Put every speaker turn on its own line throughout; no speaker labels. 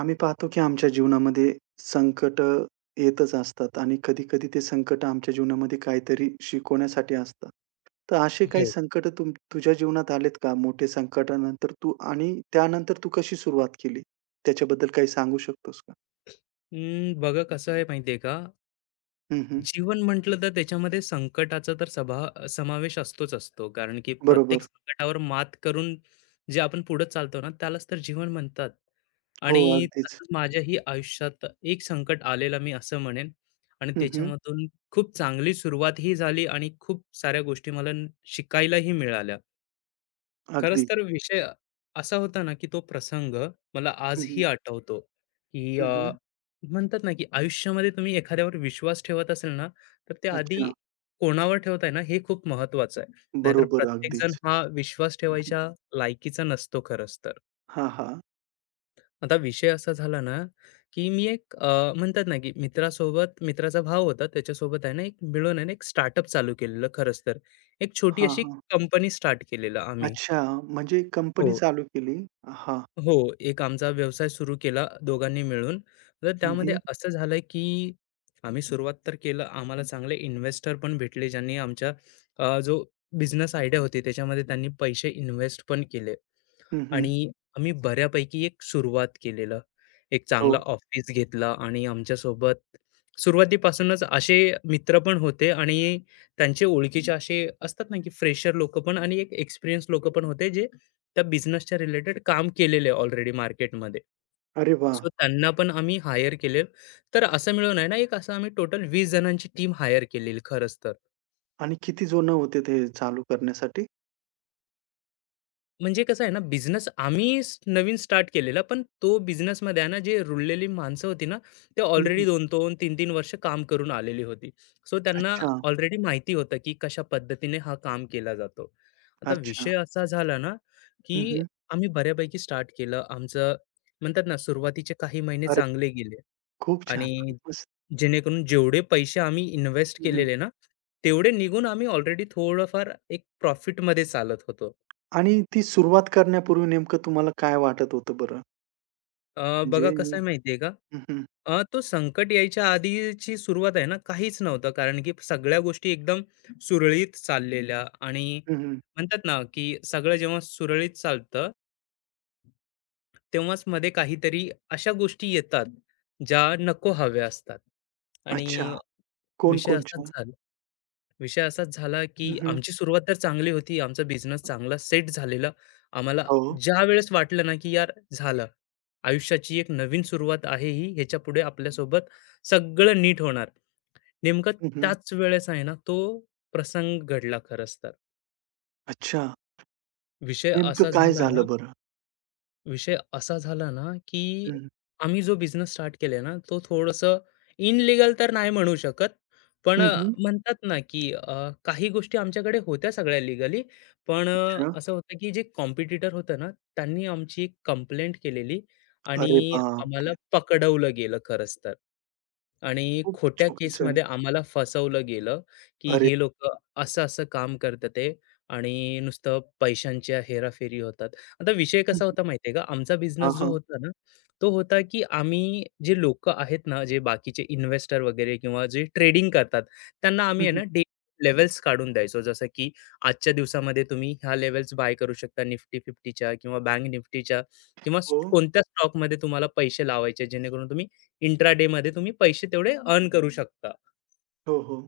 आम्ही पाहतो की आमच्या जीवनामध्ये संकट येतच असतात आणि कधी-कधी ते संकट आमच्या जीवनामध्ये काहीतरी शिकवण्यासाठी असतात. तर असे काही
हो.
संकट तुझ्या जीवनात आलेत का? मोठे संकटानंतर तू आणि त्यानंतर तू कशी सुरुवात केली? त्याच्याबद्दल काही सांगू शकतोस का?
बघा कसं आहे माहिती आहे का?
हं, हं.
जीवन म्हटलं तर त्याच्यामध्ये संकटाचा तर सभा समावेश असतोच असतो. कारण की प्रत्येक
बरोबर.
संकटावर मात करून जे आपण पुढे चालतो ना, त्यालाच तर जीवन म्हणतात.
हो,
आणि
अगदीच.
तसंच माझ्याही आयुष्यात एक संकट आलेलं मी असं म्हणेन आणि
हं, हं.
त्याच्यामधून खूप चांगली सुरुवातही झाली आणि खूप साऱ्या गोष्टी मला शिकायलाही मिळाल्या. खरंच
अगदी.
तर विषय असा होता ना, की तो प्रसंग मला
हं,
आजही
हं.
आठवतो, की अ,
हं, हं.
हं. म्हणतात ना, की आयुष्यामध्ये तुम्ही एखाद्यावर विश्वास ठेवत असेल ना, तर ते आधी
अच्छा.
कोणावर ठेवताय ना, हे खूप महत्त्वाचं आहे. नाहीतर
बरोबर, अगदीच.
प्रत्येकजण हा विश्वास
हं, हं.
ठेवायच्या लायकीचा नसतो खरंच तर.
हां, हां.
आता विषय असा झाला ना, की मी एक म्हणतात ना, की मित्रासोबत मित्राचा भाऊ होता त्याच्यासोबत आहे ना, एक मिळून आहे ना, एक स्टार्टअप चालू केलेलं खरंच तर. एक छोटी
हां,
अशी
हां.
कंपनी स्टार्ट केलेलं आम्ही.
अच्छा, म्हणजे कंपनी
हो.
चालू केली. हां.
हो, एक आमचा व्यवसाय सुरू केला दोघांनी मिळून. तर
हं,
त्यामध्ये
हं.
असं झालं की आम्ही सुरुवात तर केलं, आम्हाला चांगले इन्व्हेस्टर पण भेटले ज्यांनी आमच्या जो बिझनेस आयडिया होती त्याच्यामध्ये त्यांनी पैसे इन्व्हेस्ट पण केले.
हं, हं.
आणि आम्ही बऱ्यापैकी एक सुरुवात केलेलं. एक चांगला
हो.
ऑफिस घेतला आणि आमच्यासोबत सुरुवातीपासूनच असे मित्र पण होते आणि त्यांचे ओळखीचे असे असतात ना, की फ्रेशर लोकं पण आणि एक एक्सपिरियन्स लोकं पण होते, जे त्या बिझनेसच्या रिलेटेड काम केलेले ऑलरेडी मार्केटमध्ये.
अरे वाह!
सो त्यांना पण आम्ही हायर केले. तर असं मिळून आहे ना, एक असं आम्ही टोटल 20 जणांची टीम हायर केलेली खरंच तर.
आणि किती जण होते ते चालू करण्यासाठी?
म्हणजे कसं आहे ना, बिझनेस आम्ही नवीन स्टार्ट केलेला, पण तो बिझनेसमध्ये आहे ना, जे रुळलेली माणसं होती ना, ते
हं,
ऑलरेडी
हं.
2-2, 3-3 वर्ष काम करून आलेली होती. सो त्यांना
अच्छा,
ऑलरेडी माहिती होतं, की कशा पद्धतीने हा काम केला जातो. आता
अच्छा.
विषय असा झाला ना,
हं,
की
हं.
आम्ही बऱ्यापैकी स्टार्ट केलं. आमचं म्हणतात ना, सुरुवातीचे काही महिने
अरे
चांगले गेले
खूप छान,
आणि
खूप मस्त.
जेणेकरून जेवढे पैसे आम्ही इन्व्हेस्ट
हं, हं.
केलेले ना, तेवढे निघून आम्ही ऑलरेडी थोडंफार एक प्रॉफिटमध्ये चालत होतो.
आणि ती सुरुवात करण्यापूर्वी नेमकं तुम्हाला काय वाटत होतं बरं?
बघा
म्हणजे
कसं आहे माहिती का?
हं, हं.
तो संकट यायच्या आधीची सुरुवात आहे ना, काहीच नव्हतं. कारण की सगळ्या गोष्टी एकदम सुरळीत चाललेल्या आणि
हं, हं.
म्हणतात ना, की सगळं जेव्हा सुरळीत चालतं, तेव्हाच मध्ये काहीतरी अशा गोष्टी येतात, ज्या नको हव्या असतात.
अच्छा.
आणि विषय असाच
कोण-कोणच्या?
झाला विषय असाच झाला,
हं,
की
हं.
आमची सुरुवात तर चांगली होती. आमचा बिझनेस चांगला सेट झालेला. आम्हाला
हो.
ज्या वेळेस वाटलं ना, की यार झालं. आयुष्याची एक नवीन सुरुवात आहे ही. ह्याच्यापुढे आपल्यासोबत सगळं नीट होणार. नेमकं
हं, हं.
त्याच वेळेस आहे ना, तो प्रसंग घडला खरंच तर.
अच्छा.
विषय
नेमकं
असा
काय
झाला ना
झालं बरं?
विषय असा झाला ना, की
हं, हं.
आम्ही जो बिझनेस स्टार्ट केलाय ना, तो थोडंसं इनलीगल तर नाही म्हणू शकत. पण
हं, हं.
म्हणतात ना, की काही गोष्टी आमच्याकडे होत्या सगळ्या लीगली. पण
अच्छा.
असं होतं, की जे कॉम्पिटिटर होतं ना, त्यांनी आमची एक कंप्लेंट केलेली
अरे
आणि आम्हाला
बापरे!
पकडवलं गेलं खरंच तर. आणि
खूप
खोट्या
चुकीचं आहे.
केसमध्ये आम्हाला फसवलं गेलं, की
अरे
हे लोकं असं-असं काम करतात आहे आणि नुसतं पैशांच्या हेराफेरी होतात. आता विषय
हं,
कसा
हं.
होता माहितीये का? आमचा बिझनेस
हां,
जो
हां.
होता ना, तो होता की आम्ही जे लोकं आहेत ना, जे बाकीचे इन्व्हेस्टर वगैरे किंवा जे ट्रेडिंग करतात, त्यांना आम्ही
हं,
आहे
हं.
ना डे लेव्हल्स काढून द्यायचो. जसं की आजच्या दिवसामध्ये तुम्ही ह्या लेवल्स बाय करू शकता निफ्टी 50च्या किंवा बँक निफ्टीच्या किंवा
हो.
कोणत्या स्टॉकमध्ये तुम्हाला पैसे लावायचे, जेणेकरून तुम्ही इंट्राडेमध्ये तुम्ही पैसे तेवढे अर्न करू शकता.
हो, हो.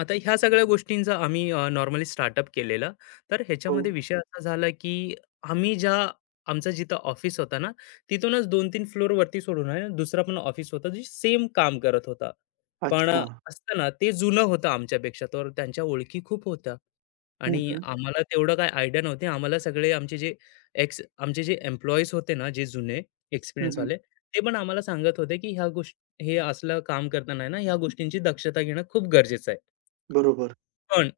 आता ह्या सगळ्या गोष्टींचा आम्ही नॉर्मली स्टार्टअप केलेलं. तर
हो.
ह्याच्यामध्ये विषय असा झाला, की आम्ही ज्या आमचं जिथं ऑफिस होतं ना, तिथूनच 2-3 फ्लोरवरती सोडून आहे ना, दुसरा पण ऑफिस होता, जे सेम काम करत होता. पण
अच्छा.
ना, ते जुनं होतं आमच्यापेक्षा, तर त्यांच्या ओळखी खूप होत्या.
हं,
आणि
हं.
आम्हाला तेवढं काही आयडिया नव्हती. आम्हाला सगळे आमचे जे आमचे जे एम्प्लॉईज होते ना, जे जुने
हं, हं.
एक्सपिरियन्सवाले, ते पण आम्हाला सांगत होते, की ह्या गोष्टी हे असलं काम करताना आहे ना, ह्या गोष्टींची दक्षता घेणं खूप गरजेचं आहे.
बरोबर.
पण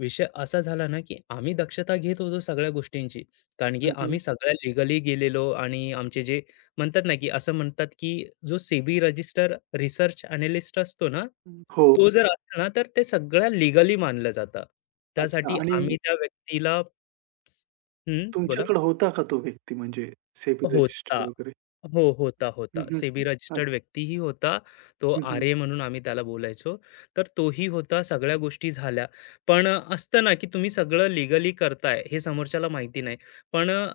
विषय असा झाला ना, की आम्ही दक्षता घेत होतो सगळ्या गोष्टींची. कारण की
हं, हं.
आम्ही सगळ्या लिगली गेलेलो आणि आमचे जे म्हणतात ना, की असं म्हणतात, की जो सेबी रजिस्टर रिसर्च एनालिस्ट असतो ना,
हं. हो.
तो जर असला ना, तर ते सगळ्या लिगली मानलं जातं.
अच्छा
त्यासाठी
आणि
आम्ही त्या व्यक्तीला स- हं, बोला.
तुमच्याकडे होता का तो व्यक्ती म्हणजे सेबी रजिस्टर्ड
होता.
वगैरे?
हो, होता,
हं,
होता.
हं,
सेबी
हं.
रजिस्टर्ड
अच्छा.
व्यक्तीही होता. तो
हं, हं.
आर्य म्हणून आम्ही त्याला बोलायचो. तर तोही होता, सगळ्या गोष्टी झाल्या. पण असतं ना, की तुम्ही सगळं लीगली करताय हे समोरच्याला माहिती नाही. पण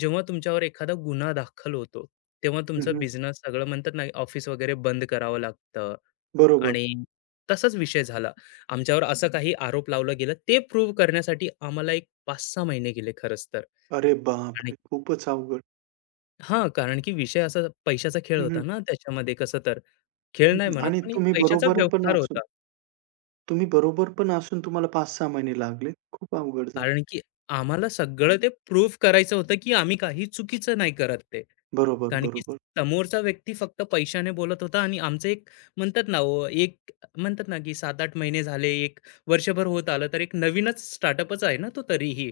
जेव्हा तुमच्यावर एखादा गुन्हा दाखल होतो, तेव्हा तुमचा
हं, हं.
बिझनेस सगळं म्हणतात ना, ऑफिस वगैरे बंद करावं लागतं
बरोबर.
आणि तसाच विषय झाला. आमच्यावर असं काही आरोप लावला गेला. ते प्रूव्ह करण्यासाठी आम्हाला एक 5-6 महिने गेले खरंच तर.
अरे बापरे! खूपच अवघड.
हां, कारण की विषय असा पैशाचा खेळ
हं,
होता
हं.
ना त्याच्यामध्ये कसं तर. खेळ
हं,
नाही
हं.
म्हणत,
आणि
पण एक
तुम्ही
पैशाचा
बरोबर पण
व्यवहार
असून
होता.
तुम्ही बरोबर पण असून तुम्हाला 5-6 महिने लागले. खूप अवघड झालं.
कारण की आम्हाला सगळं ते प्रूव्ह करायचं होतं, की आम्ही काही चुकीचं नाही करत ते.
बरोबर,
कारण की
बरोबर.
समोरचा व्यक्ती फक्त पैशाने बोलत होता आणि आमचं एक म्हणतात ना, की 7-8 महिने झाले, 1 वर्षभर होत आलं, तर एक नवीनच स्टार्टअपच आहे ना तो तरीही.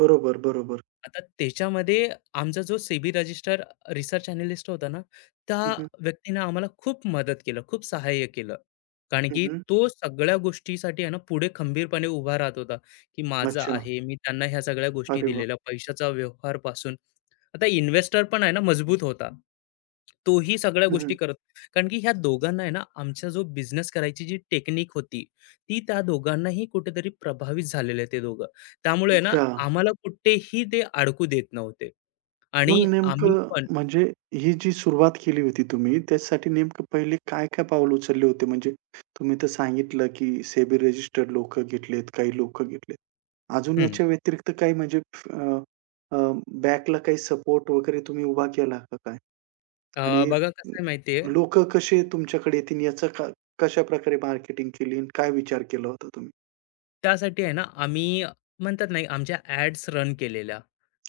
बरोबर, बरोबर.
आता त्याच्यामध्ये आमचा जो सेबी रजिस्टर रिसर्च अॅनॅलिस्ट होता ना, त्या
हं, हं.
व्यक्तीनं आम्हाला खूप मदत केलं, खूप सहाय्य केलं. कारण
हं,
की
हं.
तो सगळ्या गोष्टीसाठी आहे ना, पुढे खंबीरपणे उभा राहत होता, की माझं
अच्छा.
आहे. मी त्यांना ह्या सगळ्या गोष्टी
अरे वाह!
दिलेल्या, पैशाचा व्यवहारपासून. आता इन्व्हेस्टर पण आहे ना, मजबूत होता. तोही सगळ्या
हं,
गोष्टी
हं.
करत कारण की ह्या दोघांना आहे ना, आमचा जो बिझनेस करायची जी टेक्निक होती, ती त्या दोघांनाही कुठेतरी प्रभावित झालेले ते दोघं. त्यामुळे आहे ना,
अच्छा.
आम्हाला कुठेही ते अडकू देत नव्हते
मग
आणि आम्ही
नेमकं
पण
म्हणजे ही जी सुरुवात केली होती तुम्ही, त्याच्यासाठी नेमकं पहिले काय-काय पाऊल उचलले होते? म्हणजे तुम्ही तर सांगितलं, की सेबी रजिस्टर्ड लोकं घेतलेत, काही लोकं घेतलेत. अजून
हं,
याच्या व्यतिरिक्त काही म्हणजे अ, अ, बॅकला काही सपोर्ट वगैरे तुम्ही उभा केला का काय? आणि
बघा कसं आहे माहिती आहे,
लोकं कसे तुमच्याकडे येतील याचं कशाप्रकारे मार्केटिंग केली आणि काय विचार केला होता तुम्ही?
त्यासाठी आहे ना, आम्ही म्हणतात नाही आमच्या ॲड्स रन केलेल्या.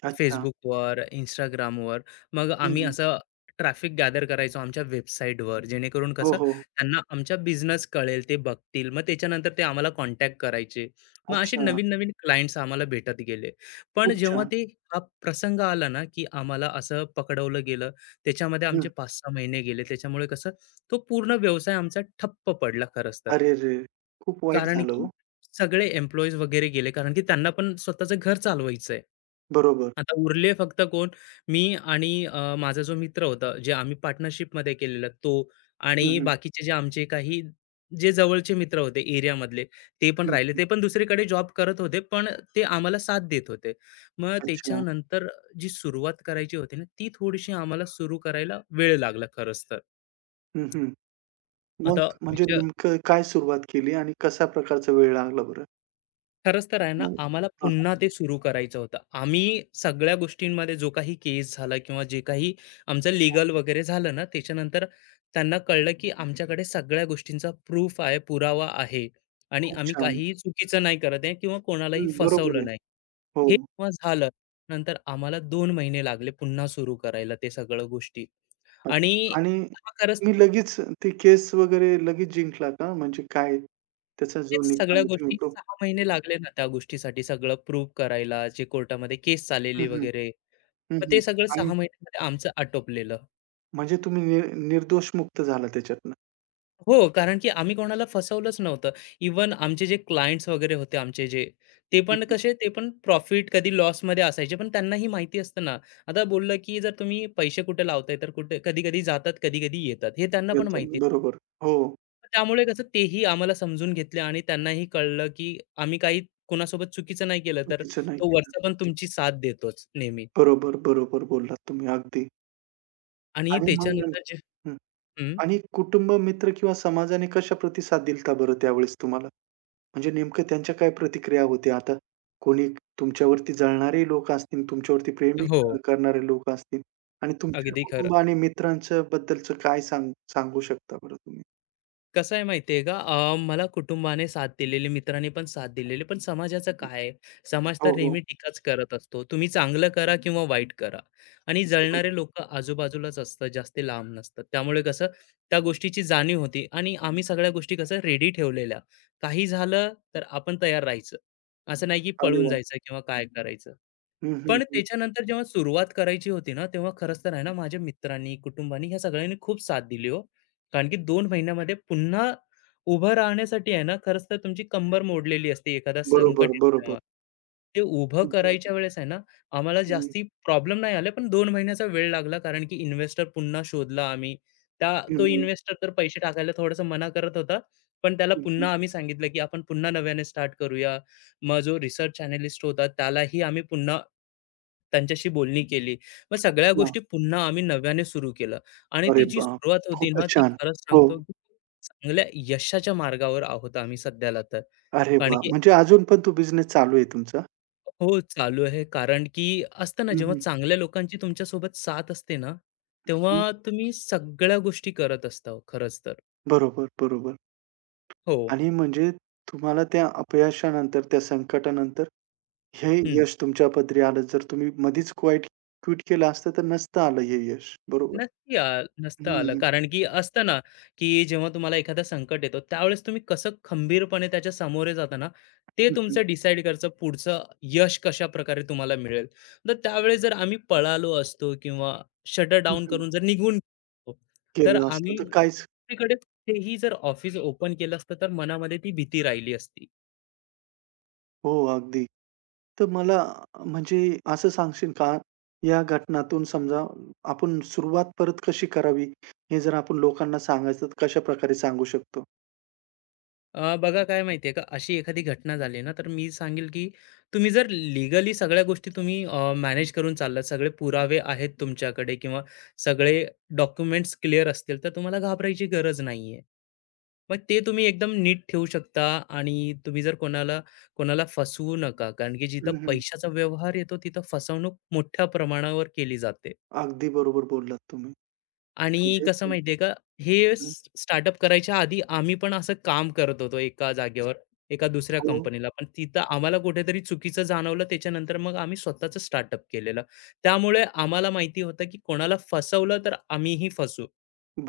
अच्छा.
Facebookवर, Instagramवर. मग आम्ही
हं,
असं ट्रॅफिक गॅदर करायचो आमच्या वेबसाईटवर, जेणेकरून
हो,
कसं
हो.
त्यांना आमचा बिझनेस कळेल, ते बघतील. मग त्याच्यानंतर ते आम्हाला कॉन्टॅक्ट करायचे. मग असे
अच्छा.
नवीन-नवीन क्लायंट्स आम्हाला भेटत गेले. पण
खूप
जेव्हा
छान.
ते हा प्रसंग आला ना, की आम्हाला असं पकडवलं गेलं, त्याच्यामध्ये आमचे
हं.
5-6 महिने गेले. त्याच्यामुळे कसं तो पूर्ण व्यवसाय आमचा ठप्प पडला खरंच तर.
अरेरे! खूप वाईट
कारण
झालं
की
हो.
सगळे एम्प्लॉईज वगैरे गेले, कारण की त्यांना पण स्वतःचं घर चालवायचंय.
बरोबर.
आता उरले फक्त कोण? मी आणि माझा जो मित्र होता, जे आम्ही पार्टनरशिपमध्ये केलेलं, तो
हं,
आणि
हं.
बाकीचे जे आमचे काही जे जवळचे मित्र होते एरियामधले, ते पण
हं,
राहिले.
हं.
ते पण दुसरीकडे जॉब करत होते, पण ते आम्हाला साथ देत होते. मग
अच्छा.
त्याच्यानंतर जी सुरुवात करायची होती ना, ती थोडीशी आम्हाला सुरू करायला वेळ लागला खरंच तर.
हं, हं. मग
आता
म्हणजे
विषय
नेमकं काय सुरुवात केली आणि कशा प्रकारचा वेळ लागला बरं?
खरंच तर आहे ना,
मग
आम्हाला
हां,
पुन्हा ते सुरू करायचं होतं. आम्ही सगळ्या गोष्टींमध्ये जो काही केस झाला किंवा जे काही आमचं
हां.
लीगल वगैरे झालं ना, त्याच्यानंतर त्यांना कळलं, की आमच्याकडे सगळ्या गोष्टींचा प्रूफ आहे, पुरावा आहे आणि
खूप
आम्ही
छान.
काहीही चुकीचं नाही करत आहे किंवा कोणालाही
हं, बरोबर
फसवलं
आहे.
नाही.
हो.
हे जेव्हा झालं, नंतर आम्हाला 2 महिने लागले पुन्हा सुरू करायला ते सगळं गोष्टी आणि
अच्छा आणि
हा खरंच
तुम्ही लगेच ते केस वगैरे लगेच जिंकला का? म्हणजे काय त्याचा जो
तेच
निकाल
सगळ्या
आहे तुम्ही
गोष्टी
तो
6 महिने लागले ना त्या गोष्टीसाठी सगळं प्रूव्ह करायला, जे कोर्टामध्ये केस चाललेली
हं, हं.
वगैरे.
हं,
मग
हं.
ते सगळं
आणि
6 महिन्यामध्ये आमचं आटोपलेलं.
म्हणजे तुम्ही निर्दोष मुक्त झाला त्याच्यातनं.
हो, कारण की आम्ही कोणाला फसवलंच नव्हतं. इव्हन आमचे जे क्लायंट्स वगैरे होते आमचे जे, ते
हं,
पण
हं.
कसे ते पण प्रॉफिट कधी लॉसमध्ये असायचे, पण त्यांनाही माहिती असतं ना. आता बोललं की जर तुम्ही पैसे कुठे लावताय, तर कुठे कधी-कधी जातात, कधी-कधी येतात. हे त्यांना पण
येतो.
माहिती
बरोबर. हो.
मग त्यामुळे कसं तेही आम्हाला समजून घेतले आणि त्यांनाही कळलं, की आम्ही काही कोणासोबत चुकीचं नाही केलं, तर
चुकीचं नाही
तो
केलं.
वरचा पण तुमची साथ देतोच नेहमी.
बरोबर, बरोबर बोललात तुम्ही अगदी.
आणि
आणि मग नेमकं
त्याच्यानंतर
हं.
हं.
आणि कुटुंब, मित्र किंवा समाजाने कसा प्रतिसाद दिला बरं त्यावेळेस तुम्हाला? म्हणजे नेमकं त्यांच्या काय प्रतिक्रिया होत्या? आता कोणी तुमच्यावरती जळणारेही लोकं असतील, तुमच्यावरती प्रेमही
हो.
क करणारे लोकं असतील आणि तुमच्या
अगदी
कुटुंब
खरं.
आणि मित्रांच्या बद्दलचं काय सांगू शकता बरं तुम्ही?
कसं आहे माहिती का? मला कुटुंबाने साथ दिलेली, मित्रांनी पण साथ दिलेली, पण समाजाचं काय आहे? समाज
हो,
तर
हो.
नेहमी टीकाच करत असतो. तुम्ही चांगलं करा किंवा वाईट करा आणि जळणारे
बरोबर.
लोकं आजूबाजूलाच असतात, जास्त लांब नसतात. त्यामुळे कसं त्या गोष्टीची जाणीव होती आणि आम्ही सगळ्या गोष्टी कसं रेडी ठेवलेल्या. काही झालं तर आपण तयार राहायचं. असं नाही की
अरे
पळून
वाह!
जायचं किंवा काय करायचं.
हं, हं,
पण
हं.
त्याच्यानंतर जेव्हा सुरुवात करायची होती ना, तेव्हा खरंच तर आहे ना, माझ्या मित्रांनी, कुटुंबानी ह्या सगळ्यांनी खूप साथ दिली हो. कारण की 2 महिन्यामध्ये पुन्हा उभं राहण्यासाठी आहे ना, खरंच तर तुमची कंबर मोडलेली असते, एखादा संकट
बरोबर,
येतो
बरोबर.
तेव्हा. ते उभं
म्हणजे
करायच्या वेळेस आहे ना, आम्हाला
हं,
जास्ती प्रॉब्लेम नाही आले, पण 2 महिन्याचा वेळ लागला, कारण की इन्व्हेस्टर पुन्हा शोधला आम्ही. त्या
हं,
तो
हं,
इन्व्हेस्टर तर पैसे टाकायला थोडासा मना करत होता, पण त्याला
हं, हं.
पुन्हा आम्ही सांगितलं, की आपण पुन्हा नव्याने स्टार्ट करूया. मग जो रिसर्च एनालिस्ट होता, त्यालाही आम्ही पुन्हा त्यांच्याशी बोलणी केली. मग सगळ्या गोष्टी पुन्हा आम्ही नव्याने सुरू केलं. आणि ती
अरे
जी
वाह!
सुरुवात होती ना,
खूपच
ती
छान.
खरंच
हो.
सांगतो की चांगल्या यशाच्या मार्गावर आहोत आम्ही सध्याला तर.
अरे
कारण
वाह!
की
म्हणजे अजून पण तो बिझनेस चालू आहे तुमचा?
हो, चालू आहे. कारण की असतं ना,
हं,
जेव्हा
हं.
चांगल्या लोकांची तुमच्यासोबत साथ असते ना, तेव्हा तुम्ही सगळ्या गोष्टी करत असता हो, खरंच तर.
बरोबर, बरोबर.
हो.
आणि म्हणजे तुम्हाला त्या अपयशानंतर, त्या संकटानंतर हे
हं.
यश तुमच्या पदरी आलं. जर तुम्ही मधीच क्विट केलं असतं, तर नसतं आलं हे यश. बरोबर.
नक्की आ नसतं आलं.
हं,
कारण की असतं ना, की जेव्हा तुम्हाला एखादा संकट येतो, त्यावेळेस तुम्ही कसं खंबीरपणे त्याच्या सामोरे जाता ना, ते
हं, हं,
तुमचं डिसाईड करतं पुढचं यश कशाप्रकारे तुम्हाला मिळेल. तर त्यावेळेस जर आम्ही पळालो असतो किंवा शटर
हं,
डाउन
हं.
करून जर निघून गेलो असतो, तर
केलं असतं
आम्ही
तर काहीच
दुसरीकडे तेही जर ऑफिस ओपन केलं असतं, तर मनामध्ये ती भीती राहिली असती.
हो, अगदी. तर मला म्हणजे असं सांगशील का, या घटनातून समजा आपण सुरुवात परत कशी करावी, हे जर आपण लोकांना सांगायचं तर कशाप्रकारे सांगू शकतो?
बघा काय माहितीये का, अशी एखादी घटना झाली ना, तर मी सांगेल की तुम्ही जर लीगली सगळ्या गोष्टी तुम्ही मॅनेज करून चाललात, सगळे पुरावे आहेत तुमच्याकडे किंवा सगळे डॉक्युमेंट्स क्लिअर असतील, तर तुम्हाला घाबरायची गरज नाहीये. मग ते तुम्ही एकदम नीट ठेवू शकता आणि तुम्ही जर कोणाला कोणाला फसवू नका. कारण की जिथं
हं, हं.
पैशाचा व्यवहार येतो, तिथं फसवणूक मोठ्या प्रमाणावर केली जाते.
अगदी बरोबर बोललात तुम्ही.
आणि
म्हणजे
कसं
ते
माहितीये का, हे
हं.
स्टार्टअप करायच्या आधी आम्ही पण असं काम करत होतो एका जागेवर, एका दुसऱ्या
हो.
कंपनीला. पण तिथं आम्हाला कुठेतरी चुकीचं जाणवलं. त्याच्यानंतर मग आम्ही स्वतःचं स्टार्टअप केलेलं. त्यामुळे आम्हाला माहिती होतं, की कोणाला फसवलं तर आम्हीही फसू.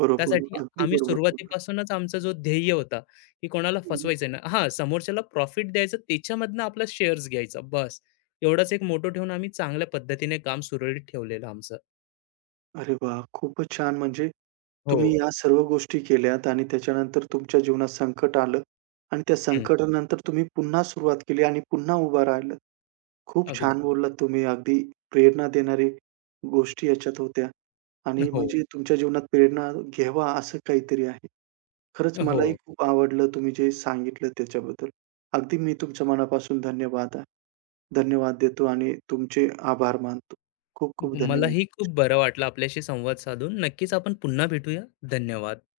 बरोबर.
त्यासाठी
अगदी
आम्ही
बरोबर बोललात.
सुरुवातीपासूनच आमचा जो ध्येय होता, की कोणाला
हं.
फसवायचं नाही. हां, समोरच्याला प्रॉफिट द्यायचं, त्याच्यामधनं आपला शेअर्स घ्यायचा बस. एवढंच एक मोटो ठेवून आम्ही चांगल्या पद्धतीने काम सुरळीत ठेवलेलं आमचं.
अरे वाह! खूपच छान. म्हणजे तुम्ही
हो.
या सर्व गोष्टी केल्यात आणि त्याच्यानंतर तुमच्या जीवनात संकट आलं आणि त्या
हं.
संकटानंतर तुम्ही पुन्हा सुरुवात केली आणि पुन्हा उभा राहिलात. खूप
अगदी.
छान बोललात तुम्ही. अगदी प्रेरणा देणारी गोष्टी याच्यात होत्या आणि
हो.
म्हणजे तुमच्या जीवनात प्रेरणा घ्यावा असं काहीतरी आहे. खरंच
हो.
मलाही खूप आवडलं तुम्ही जे सांगितलं त्याच्याबद्दल. अगदी मी तुमच्या मनापासून धन्यवाद धन्यवाद देतो आणि तुमचे आभार मानतो. खूप खूप धन्यवाद.
मलाही खूप बरं वाटलं आपल्याशी संवाद साधून. नक्कीच आपण पुन्हा भेटूया. धन्यवाद.